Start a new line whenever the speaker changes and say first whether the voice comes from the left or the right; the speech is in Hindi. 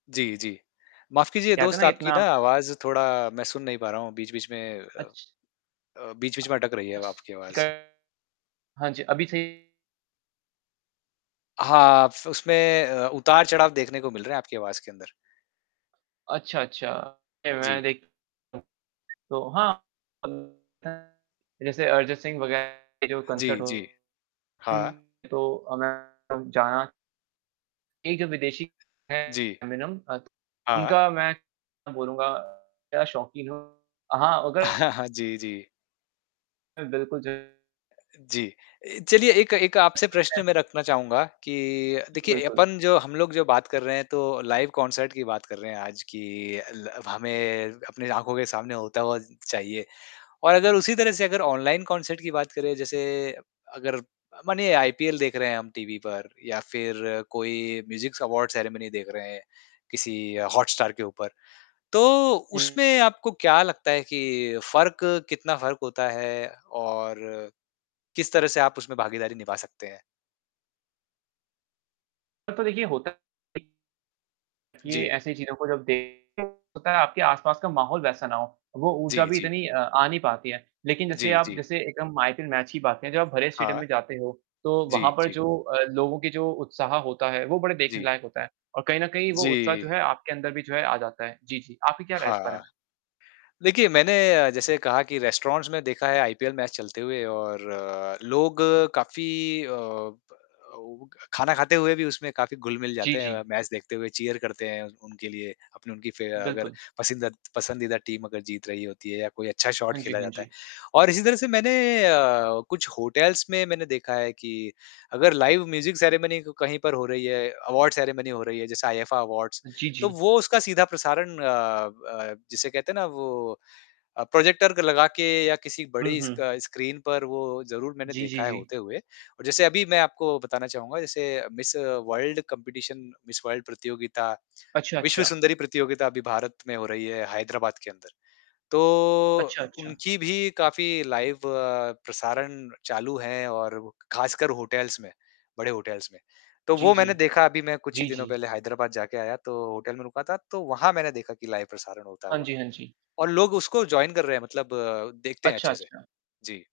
left: जी, जी। माफ कीजिए
right: कहते ना
left: दोस्त आपकी
right: इतना
left: ना आवाज़ थोड़ा मैं सुन नहीं पा रहा हूँ बीच-बीच में अ
right: अच्छा।
left: अ, बीच-बीच में अटक रही है अब आपकी आवाज़।
right: [unintelligible] हाँ जी, अभी सही है?
left: हाँ, फ उसमें अ, उतार-चढ़ाव देखने को मिल रहे हैं आपकी आवाज़ के अंदर।
right: अच्छा, अच्छा। नहीं, मैंने
left: जी।
right: देख [unintelligible] तो हाँ [unintelligible] जैसे अरिजीत सिंह वगैरह के जो कॉन्सर्ट
left: जी,
right: हो
left: जी। हाँ।
right: कहीं तो अ, मैं जाना एक जो विदेशी है
left: जी।
right: अमिनम अ, तो
left: हाँ।
right: उनका मैं बोलूँगा क्या शौकीन है। हाँ, मगर
left: जी, जी।
right: है बिल्कुल, जो
left: अ, जी। ए चलिए एक एक आपसे प्रश्न मैं
right: [unintelligible]
left: रखना चाहूँगा कि देखिए
right: बिल्कुल।
left: अपन जो हम लोग जो बात कर रहे हैं तो लाइव कॉन्सर्ट की बात कर रहे हैं आज कि ल हमें अपने आँखों के सामने होता हुआ चाहिए। और अगर उसी तरह से अगर ऑनलाइन कॉन्सर्ट की बात करें। जैसे अगर अ, मानिए आईपीएल देख रहे हैं हम टीवी पर या फ़िर कोई म्यूज़िक्स अवॉर्ड सेरेमनी देख रहे हैं किसी हॉटस्टार के ऊपर। तो
right: हुँ।
left: उसमें आपको क्या लगता है कि फ़र्क कितना फ़र्क होता है और किस तरह से आप उसमें भागीदारी निभा सकते हैं?
right: तो देखिए, होता है कि
left: जी।
right: ऐसी चीज़ों को जब देखते हैं, होता है आपके आस-पास का माहौल वैसा ना हो। वो ऊर्जा
left: जी,
right: भी
left: जी।
right: इतनी अ, आ नहीं पाती है। लेकिन
left: अ,
right: जैसे
left: जी,
right: आप
left: जी।
right: जैसे एकदम आईपीएल मैच की बात करें। जब आप भरे स्टेडियम
left: हाँ।
right: में जाते हो तो
left: जी,
right: वहाँ पर
left: जी।
right: जो अ, लोगों के जो उत्साह होता है वो बड़े देखने
left: जी।
right: लायक होता है, और कहीं न कहीं वो उत्साह जो
left: जी।
right: है आपके अंदर भी जो है आ जाता है। जी, जी, आपकी क्या राय है इस बारे
left: हाँ।
right: में?
left: देखिए मैंने जैसे कहा कि रेस्टोरेंट्स में देखा है आईपीएल मैच चलते हुए और लोग काफ़ी अ, खाना खाते हुए भी उसमें काफ़ी घुल-मिल
right: जी,
left: जाते
right: जी।
left: हैं। मैच देखते हुए चीयर करते हैं उनके लिए अपनी उनकी फे अगर
right: बिल्कुल।
left: पसिंदद पसंदीदा टीम अगर जीत रही होती है या कोई अच्छा शॉट
right: हाँ जी,
left: खेला
right: हाँ
left: जाता है।
right: जी।
left: और इसी तरह से मैंने अ, कुछ होटल्स में मैंने देखा है कि अगर लाइव म्यूज़िक सेरेमनी कहीं पर हो रही है, अवॉर्ड सेरेमनी हो रही है। जैसे आईफा अवॉर्ड्स
right: हाँ, जी,
left: तो
right: जी।
left: वो उसका सीधा प्रसारण अ अ, जिसे कहते हैं ना वो अ, प्रॉजेक्टर लगा के या किसी
right: हुँ,
left: बड़ी स्क
right: हुँ।
left: स्क्रीन पर वो ज़रूर मैंने
right: जी, जी,
left: देखा है
right: जी।
left: होते हुए। और जैसे अभी मैं आपको बताना चाहूँगा जैसे miss world competition miss world प्रतियोगिता,
right: अच्छा,
left: विश्व
right: अच्छा।
left: सुंदरी प्रतियोगिता अभी भारत में हो रही है हैदराबाद के अंदर। तो
right: अच्छा, अच्छा।
left: उनकी भी काफ़ी लाइव प्रसारण चालू है और खासकर होटल्स में बड़े होटल्स में। तो
right: जी,
left: वो
right: जी।
left: मैंने देखा अभी मैं कुछ ही
right: जी,
left: दिनों
right: जी।
left: पहले हैदराबाद जा के आया तो होटल में रुका था, तो वहाँ मैंने देखा कि लाइव प्रसारण होता
right: हाँ
left: हुआ
right: जी, हाँ जी।
left: और लोग उसको जॉइन कर रहे हैं मतलब देखते हैं
right: अच्छा,
left: अच्छे से।
right: अच्छा।
left: जी।